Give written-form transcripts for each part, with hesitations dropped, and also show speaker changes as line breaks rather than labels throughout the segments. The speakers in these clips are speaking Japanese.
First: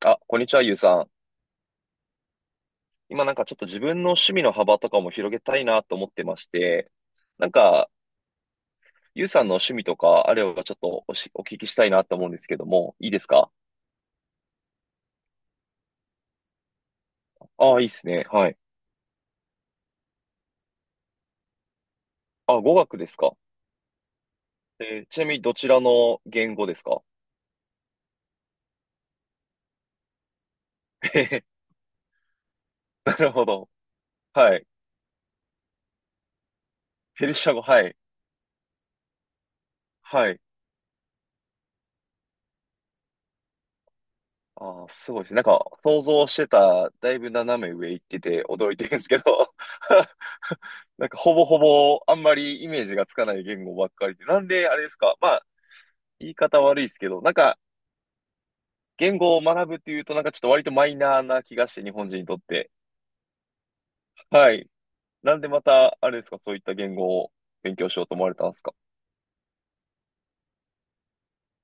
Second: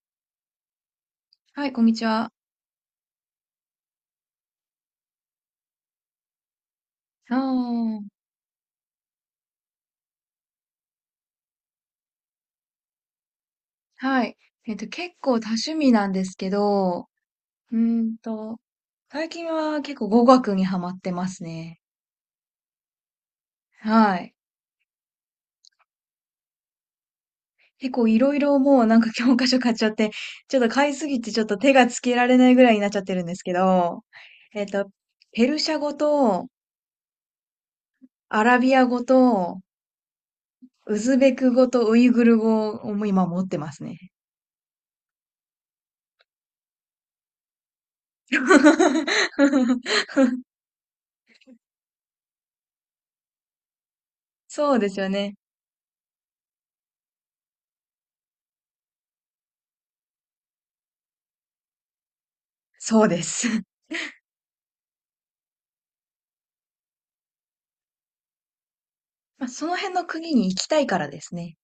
あ、こんにちは、ゆうさん。
はい、こんにちは。
今なんかちょっと自分の趣味の幅とかも広げたいなと思ってまして、なんか、
あ
ゆうさんの趣味とかあればちょっとお聞きしたいなと思うんですけども、いいですか？
あ、はい。結構多趣味なんですけど、
あ
う
あ、いいで
ー
す
ん
ね。は
と、
い。
最近は結構語学にハマってますね。
あ、語学ですか？
はい。
ちなみにどちらの言語ですか？
結構いろいろもうなんか教科書買っちゃって、ちょっと買いす
へ
ぎてちょ
へ。
っと手がつけられないぐらいになっちゃっ
な
てるん
る
です
ほ
け
ど。
ど、
は
えっ
い。
と、ペルシャ語と
ペルシャ語、はい。
アラビア語と
はい。
ウズベク語とウイグル語を今持ってますね。
ああ、すごいですね。なんか、想像してた、だいぶ斜め上行ってて驚いてるんですけど、なんかほぼほぼあんまりイメージがつかない言語ばっかりで。なんで
そ
あ
う
れ
で
です
すよ
か？
ね。
まあ言い方悪いですけど、なんか、言語を学ぶっていうと、なんかちょっと割とマイナーな気がして、日本人にとって。
そうです。
はい。なんでまた、あれですか、そういった言語を勉強しようと思われたんですか？
まあ、その辺の国に行きたいからですね。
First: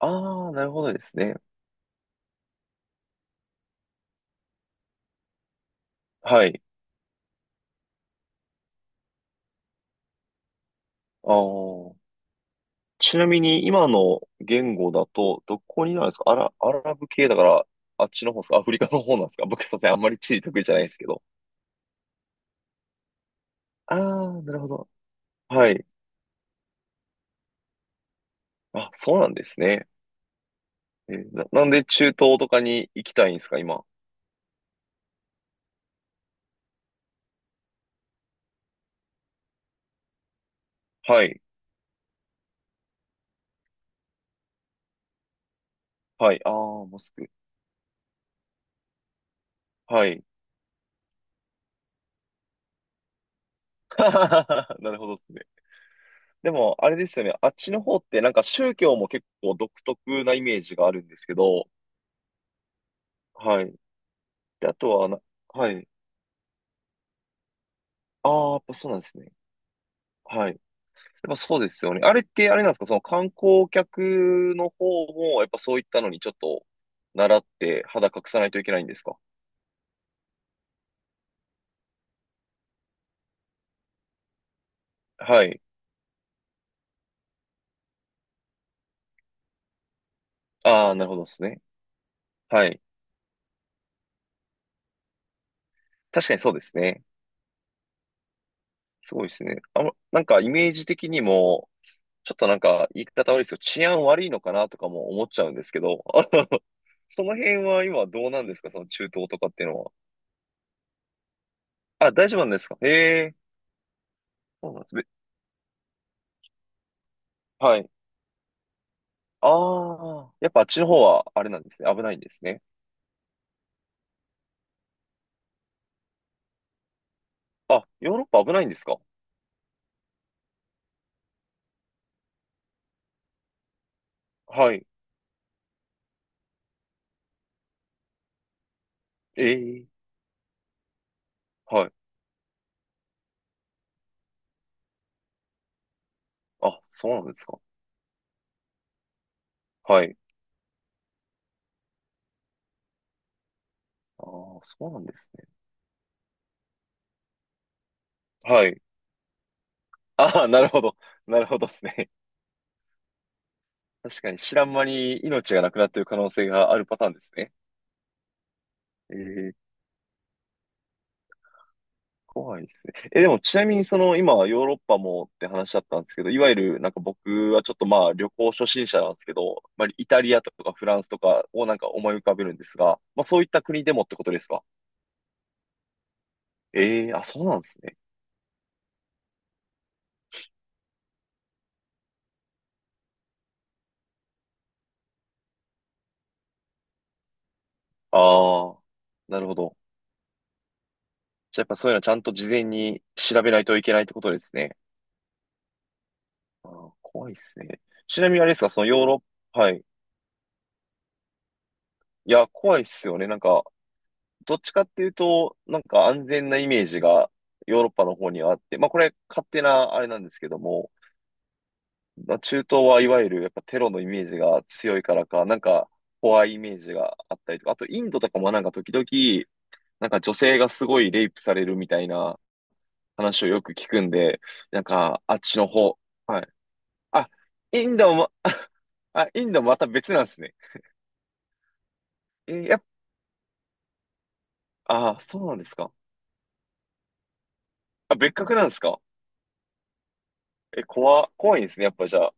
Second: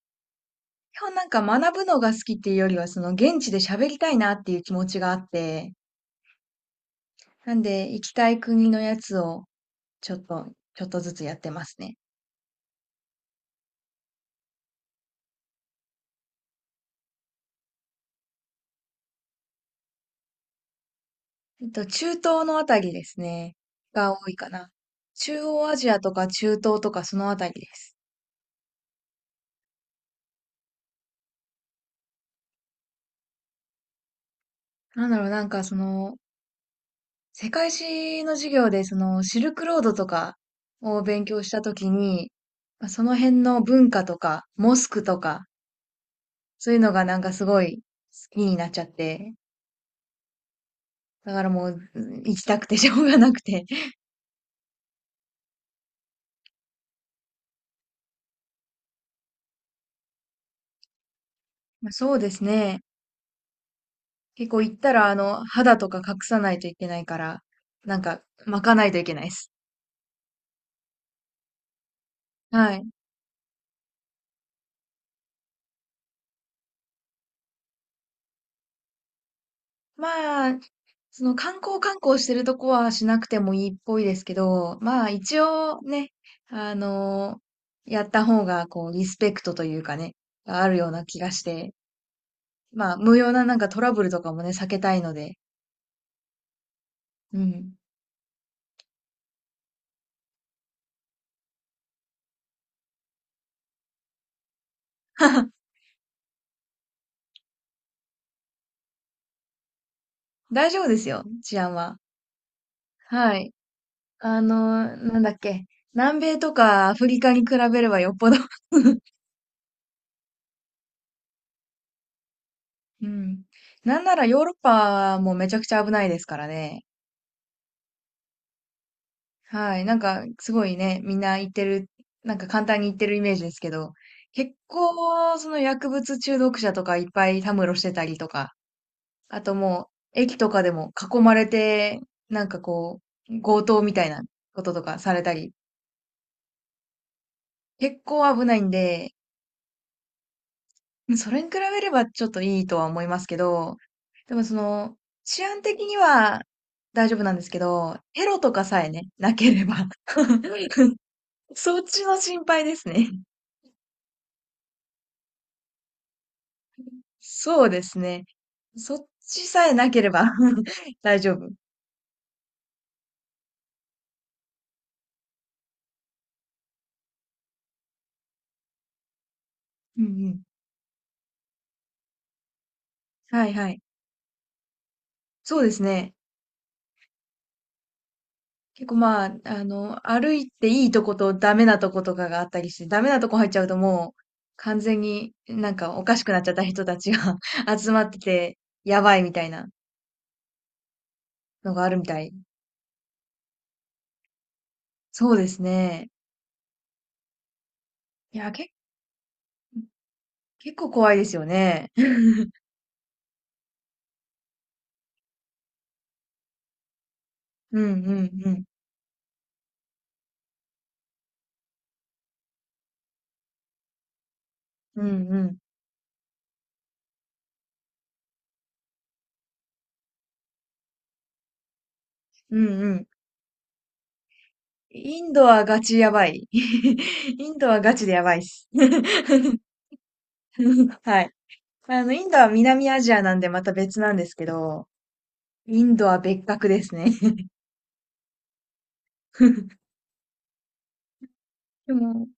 ああー、なるほど
基
で
本
す
なん
ね。
か学ぶのが好きっていうよりは、その現地で喋りたいなっていう気持ちがあって、
はい。
なんで行きたい国のやつをちょっとちょっとずつ
あ
やってますね。
あ。ちなみに、今の言語だと、どこになるんですか？アラブ系だから、あっちの方ですか？アフリカの方なんですか？ 僕、すいません。あんまり地理得意じゃないですけど。
中東のあたりですね、
あ
が多い
あ、
か
なるほ
な。
ど。
中央
は
ア
い。
ジアとか中東とかそのあたりです。
あ、そうなんですね。なんで中東とかに行きたいんですか今。
なんだろう、なんかその、世界史の授業でそのシルクロードとかを
は
勉
い。
強したときに、ま、その辺の文化とか、モスクとか
はい。ああ、
そういうの
モ
が
ス
なん
ク。
かすごい好きになっちゃって、
はい。
だからもう行きたくて しょうがなくて。
なるほどですね。でも、あれですよね。あっちの方ってなんか宗教も結構独特なイメージがあるんですけど、
まあ、そうですね。
はい。
結構
で、
行
あ
っ
と
たら
は
あ
な、
の
は
肌と
い。
か隠さないといけないから、なんか
ああ、やっ
巻
ぱ
かな
そ
い
う
と
なん
い
で
け
す
ないで
ね。
す。
はい。やっぱそうですよね。あれってあれなん
は
ですか？
い。
その観光客の方も、やっぱそういったのにちょっと習って肌隠さないといけないんですか？
まあ、その観光してるとこはしなくてもいいっぽいですけど、まあ一
はい。
応ね、あのやった方がこうリスペクトというかね、あるよ
あ
う
あ、な
な
るほ
気
どで
が
す
し
ね。
て、
はい。
まあ無用ななんかトラブルとかもね、避けたいので、
確かにそうですね。
うん。
すごいですね。あの、なんかイメージ的にも、ちょっとなんか言い方悪いですけど、治安悪いのかなとかも思っちゃ うんですけど、あの、その辺は今どうなんですか？その中東とかっていうのは。
大丈夫ですよ、治安は。
あ、大丈夫なんですか？へえ、
はい。あ
そうなんです
の
ね。
なんだっけ。南米とかアフリカに比
は
べれ
い。
ばよっぽど。
ああ、やっぱあっちの方はあれなんですね。危ないんですね。
うん。なんならヨーロッパもめちゃくちゃ危ないですからね。
あ、ヨーロッパ危ないんですか？
はい。なんか、すごいね、みんな言ってる、なんか簡単に言ってるイメージですけど、結
はい。
構、その薬物中毒者とかいっぱいたむろしてたりとか、あ
え
と
え、
駅とかでも囲まれ
はい。
て、なんかこう、強盗みたいなこととかされたり、
あ、そうなんですか？
結構危ないんで、
はい。
うん、それに比べればちょっといいとは思いますけど、
あ
でもそ
あ、そう
の、
なんです
治
ね。
安的には大丈夫なんですけど、テロとか
はい。
さえね、なければ。
ああ、なるほど。なるほどで
そっ
す
ち
ね。
の心配ですね。
確かに知らん間に命がなくなっている可能性があるパターンですね。
そうですね。そっち
え
さ
え、
えなければ 大丈夫。
怖いですね。え、でもちなみにその今ヨーロッパもって話だったんですけど、いわゆるなんか僕はちょっとまあ旅行初心者なんですけど、まあ
うん
イ
う
タリ
ん。
アとかフランスとかをなんか思い浮かべるんですが、まあそうい
は
っ
い
た
はい。
国でもってことですか？
そうですね。
ええー、あ、そうなんですね。
結構まあ、あの、歩いていいとことダメなとことかがあったりして、ダメなとこ入っちゃうともう完全になんかおかしくなっちゃった人たちが 集まってて、
ああ、
やばいみ
な
た
る
い
ほ
な
ど。じゃあやっ
の
ぱ
が
そ
あ
ういうの
る
は
み
ちゃ
た
んと
い。
事前に調べないといけないってことですね。
そうですね。
あー、怖いですね。ちなみ
い
にあ
や、
れですか、
け、
そのヨーロッパ、はい。
結構怖いですよね。
いや、怖いっすよね。なんか、どっちかっていうと、なんか安全なイメージが
う
ヨ
ん
ーロッパの
う
方に
んう
はあっ
ん。
て、まあこれ勝手なあれなんですけども、まあ、中東はいわゆるやっぱテロのイメージが強い
う
から
んう
か、な
ん。
んか怖いイメージがあったりとか、あとインドとかもなんか時々、なんか女性がすごいレイプされるみたいな
うんうん。
話をよく聞くんで、なんか
イン
あっ
ド
ち
は
の
ガ
方、
チやば
は
い。
い。あ、
インドは
イ
ガ
ン
チで
ド
や
も、
ばいっす。
あ、インドまた別なんですね。
はい。あの、インドは
えー、やっ
南アジアなんでまた別なんですけど、
ぱ、あー、そうなんです
イ
か。
ンドは別格ですね。
あ、別格なんですか。怖いんですね、や
で
っぱじゃ
も、
あ。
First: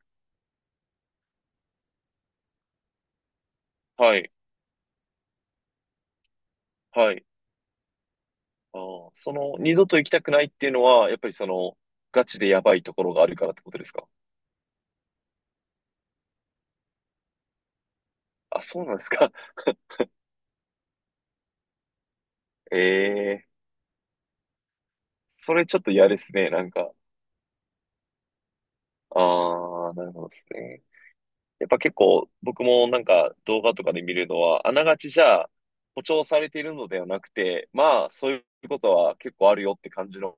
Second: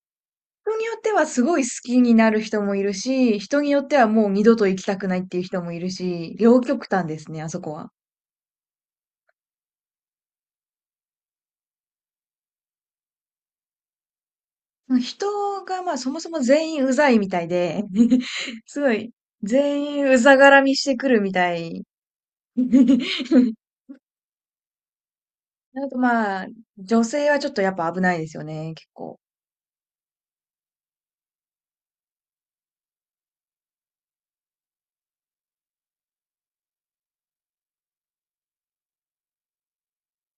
人によってはすごい好きになる人もいるし、人によっては
は
もう
い、
二度と行きたくないっていう人もいるし、両極端
は
で
い。
すね、あそこは。
ああ、その、二度と行きたくないっていうのは、やっぱりその、ガチでやばいところがあるからってことですか？
人がまあそもそも全員うざいみたいで、
あ、
す
そう
ご
なんです
い、
か。
全員うざがらみしてくるみたい。
ええ、 それちょっ
あ
と
と
嫌です
まあ、
ね、なんか。
女性はちょっとやっぱ危ないですよね、結構。
ああ、なるほどですね。やっぱ結構、僕もなんか動画とかで見るのは、あながちじゃあ、誇張されているのではなくて、まあ、そういうことは結構あるよって感じの、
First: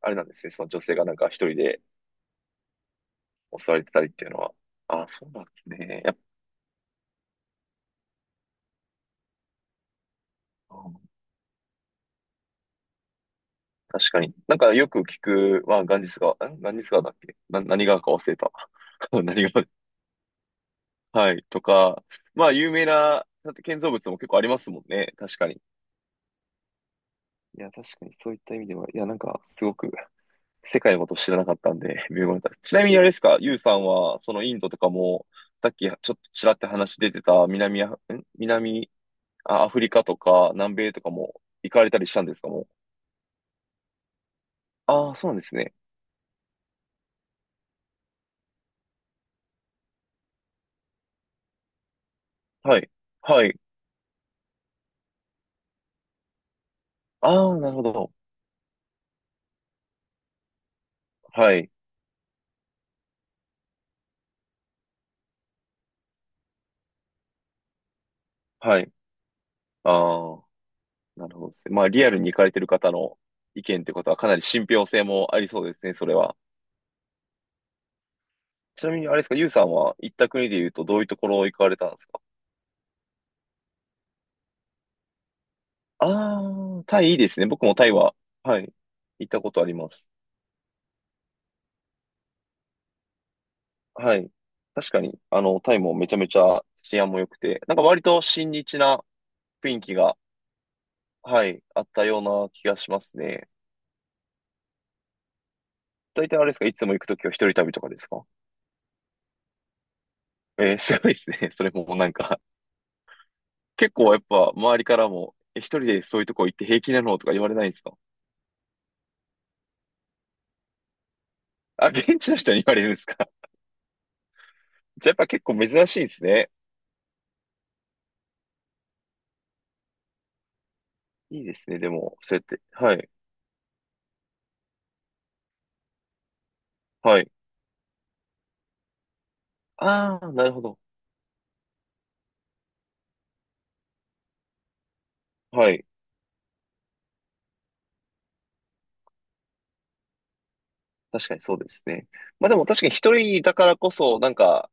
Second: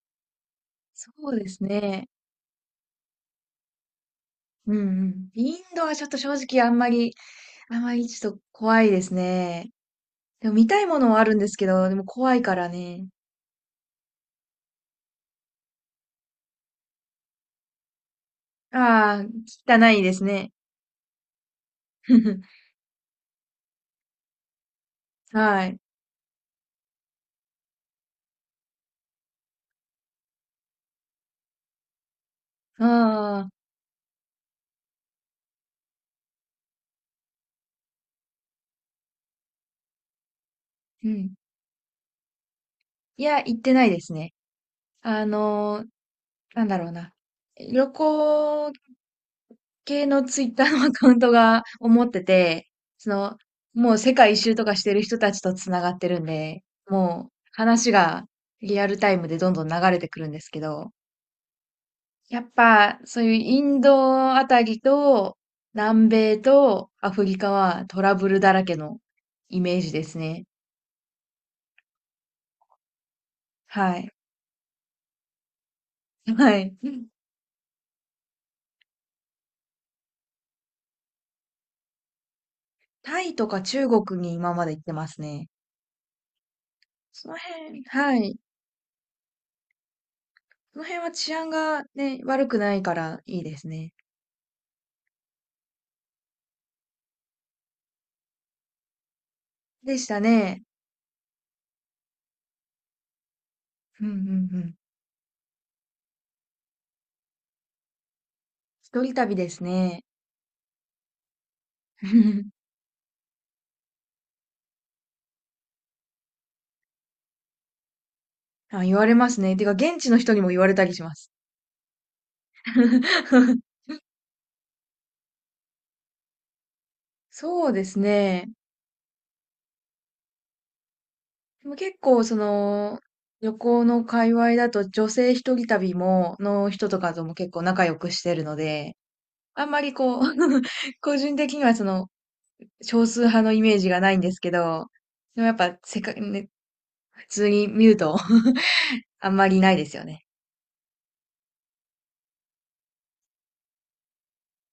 あれなんですね、その女性が
そ
なんか
う
一
で
人
す
で
ね。
襲われてたりっていうのは。
うん
あ
う
あ、そ
ん。
うなんで
イン
す
ドは
ね。
ちょっ
やっ
と正直あんまり、あんまりちょっと怖いですね。でも見
ぱ
たいものはあるんですけど、でも怖いからね。
確かに。なんかよく聞く、まあ、ガンジス川、ガンジス川だっけな、何川か忘れた。
ああ、
何川、
汚いですね。
はい、とか、まあ、有 名な、だって建造物も結構ありますもんね。確かに。
はい。
いや、確かに、そういった意味では、いや、なんか、すごく、世界のことを知らなかったんで、微妙だった。ち
あ
なみにあれですか、
あ、
ユウさんは、そのインドとかも、さっき、ちょっとちらって話出てた、南ア、ん南、あアフリカとか、南米と
う
か
ん。
も、行かれたりしたんですか？もう。
いや、行ってないですね。
ああ、
あ
そうなんですね。
のーなんだろうな。旅行系のツイッターのアカウントが思ってて、
はい。
その、
はい。
もう世界一周とかしてる人たちと繋がってるんで、もう
ああ、なるほ
話
ど。
がリアルタイムでどんどん流れてくるんですけど、
はい。
やっぱそういうインドあたりと南米とアフリカはトラブルだらけ
はい。
のイメー
あ
ジですね。
あ、なるほどですね。まあ、リアルに行かれてる方の意見って
は
こ
い。
とはかなり信憑性もありそうですね、それは。
はい。
ちなみに、あれですか、ユウさんは行った国で言うとどういうところ行かれたんですか？
タイとか中国に今まで行ってますね。
ああ、タイいいで
その
すね。僕も
辺、
タイは、
はい。
はい、行ったことあります。
その辺は治安がね、悪くないからいいですね。
はい。確かに、あの、タイもめちゃめちゃ治安も良くて、なんか割と親日な雰囲気
でし
が、
たね。
はい、あったような気がしますね。
うんうんうん。
大体あれですか、いつも行くときは一人旅とかですか？
一人旅ですね。
えー、すごいですね。それもなんか 結構やっぱ周りからも、え、一人でそういうとこ行って平気なのとか言われないんですか？
あ、言われますね。てか、現地の人にも言われたりします。
あ、現地の人に言われるんですか？ じゃあやっぱ結構珍しいですね。
そうですね。
いいで
で
す
も
ね、で
結
も、
構、
そ
そ
うやって。は
の、
い。
旅行の界隈だと、女性一人旅も、の人とか
は
と
い。
も結構仲良くしてるので、あんまりこ
あ
う、
あ、なるほど。
個人的にはその、少数派のイメージがないんですけど、でもやっ
は
ぱ、
い。
せか、ね、普通に見ると あんまりないですよね。
確かにそうですね。まあでも確かに一人だからこそ、なんか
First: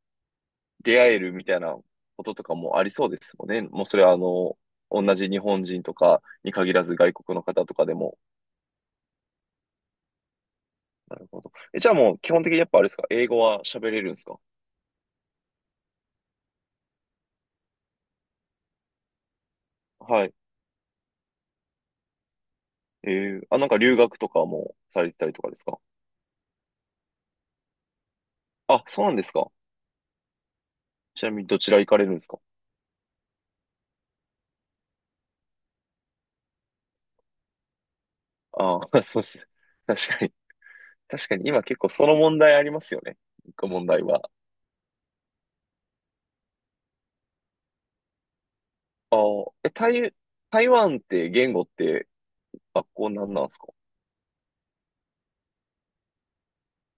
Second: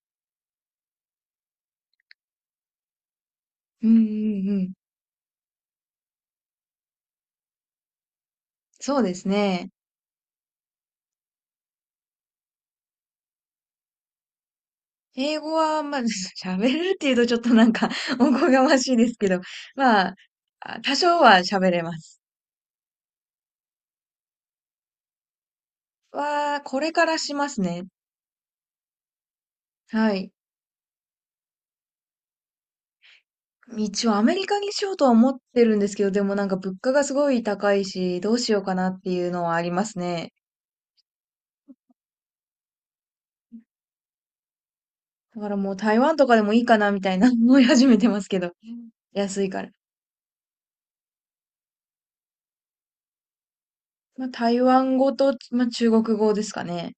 出会えるみたいなこととかもありそうですもんね。もう
う
そ
んう
れはあ
ん
の、
うん。
同じ日本人とかに限らず外国の方とかでも。
そうですね。
なるほど。え、じゃあもう基本的にやっぱあれですか？英語は喋れるんですか？
英語は、まあ、喋れるっていうとちょっとなんか おこがましいですけど、まあ、
はい。
多少は喋れます。
ええ、あ、なんか留学とかもされてたりとかですか？
これからしますね。
あ、そうなんですか？
はい。
ちなみにどちら行かれるんですか？
一応アメリカにしようとは思ってるんですけど、でもなんか物価がすごい高いし、どうしようか
あ
なっ
あ、
て
そう
い
で
う
すね、
のはあります
確か
ね。
に。確かに今結構その問題ありますよね。一個問題は。
だからもう台湾とかでもいいかなみたいな 思い始めてますけど。
あ
安い
あ、
か
え、
ら。
台湾って言語って学校なんなんですか？
まあ、台湾語と、まあ、中国語ですかね。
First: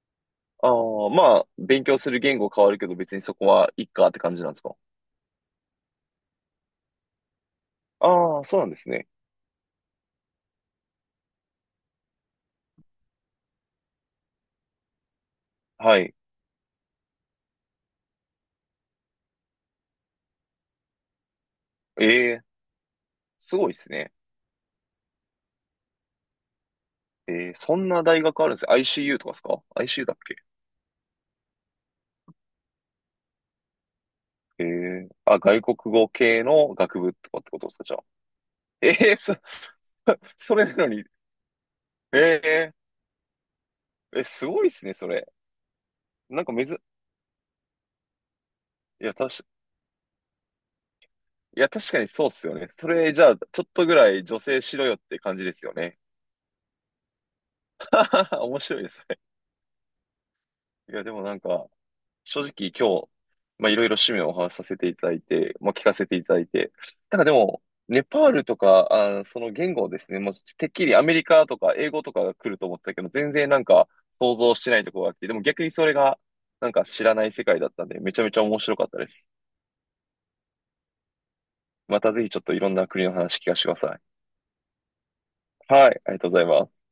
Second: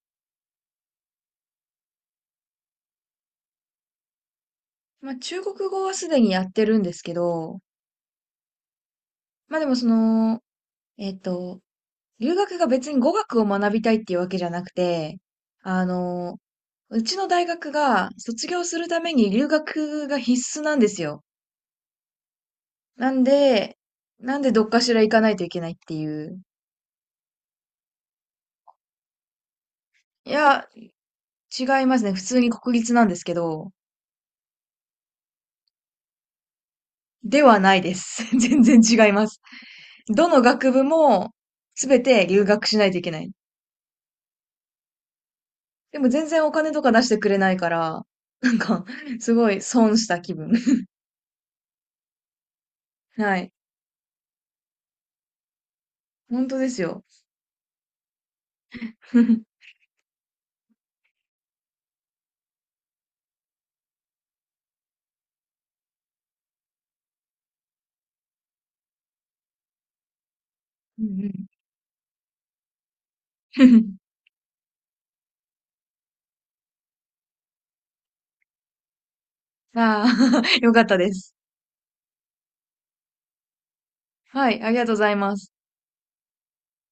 ああ、まあ、勉強する言語変わるけど別にそこはいっかって感じなんですか？
まあ、中国語はすでにやってるんですけど、
ああ、そうなんですね。
まあでもその、えっと、留学が別に語学を学びたいっていうわけじゃなくて、あ
はい。
の、うちの大学が卒業するために留学が必須なんですよ。
ええ、
なん
すごい
で、
ですね。
なんでどっかしら行かないといけないっていう。
ええ、そんな大学あるんです ?ICU とかですか ?ICU だっ
い
け。
や、違いますね。普通に国立なんですけど、
ええ、あ、外国語系の学部とかっ
で
てこ
は
とで
な
す
い
か、じ
で
ゃあ。
す。全然
え
違い
え
ま
そ、
す。ど の
それ
学
な
部
のに。
もすべて留
え
学
え、
しないといけない。
え、すごいっすね、それ。
でも全
なん
然お
かめ
金
ず、
とか出してくれないから、なんか、
いや、た
す
し、
ごい損した気分。
いや、確かにそうっすよね。それ、じゃあ、
はい。
ちょっとぐらい女性しろよって感じですよね。
本当ですよ。
面白いです ね。
うん
いや、でもなんか、正直今日、まあ、いろいろ趣味をお話しさせていただいて、まあ、聞かせていただいて、なんかでも、ネパールとか、あー、その言語ですね、もうてっきり
う
アメリ
ん。
カとか英語とかが来ると思ってたけど、全然なんか想像してないところがあって、でも逆にそれがなんか知らない世界だったんで、めちゃめちゃ面白かったです。
ああ、よかったです。
またぜひちょっといろんな国の話聞かせてください。
はい、ありがとうございます。
はい、ありがとうございます。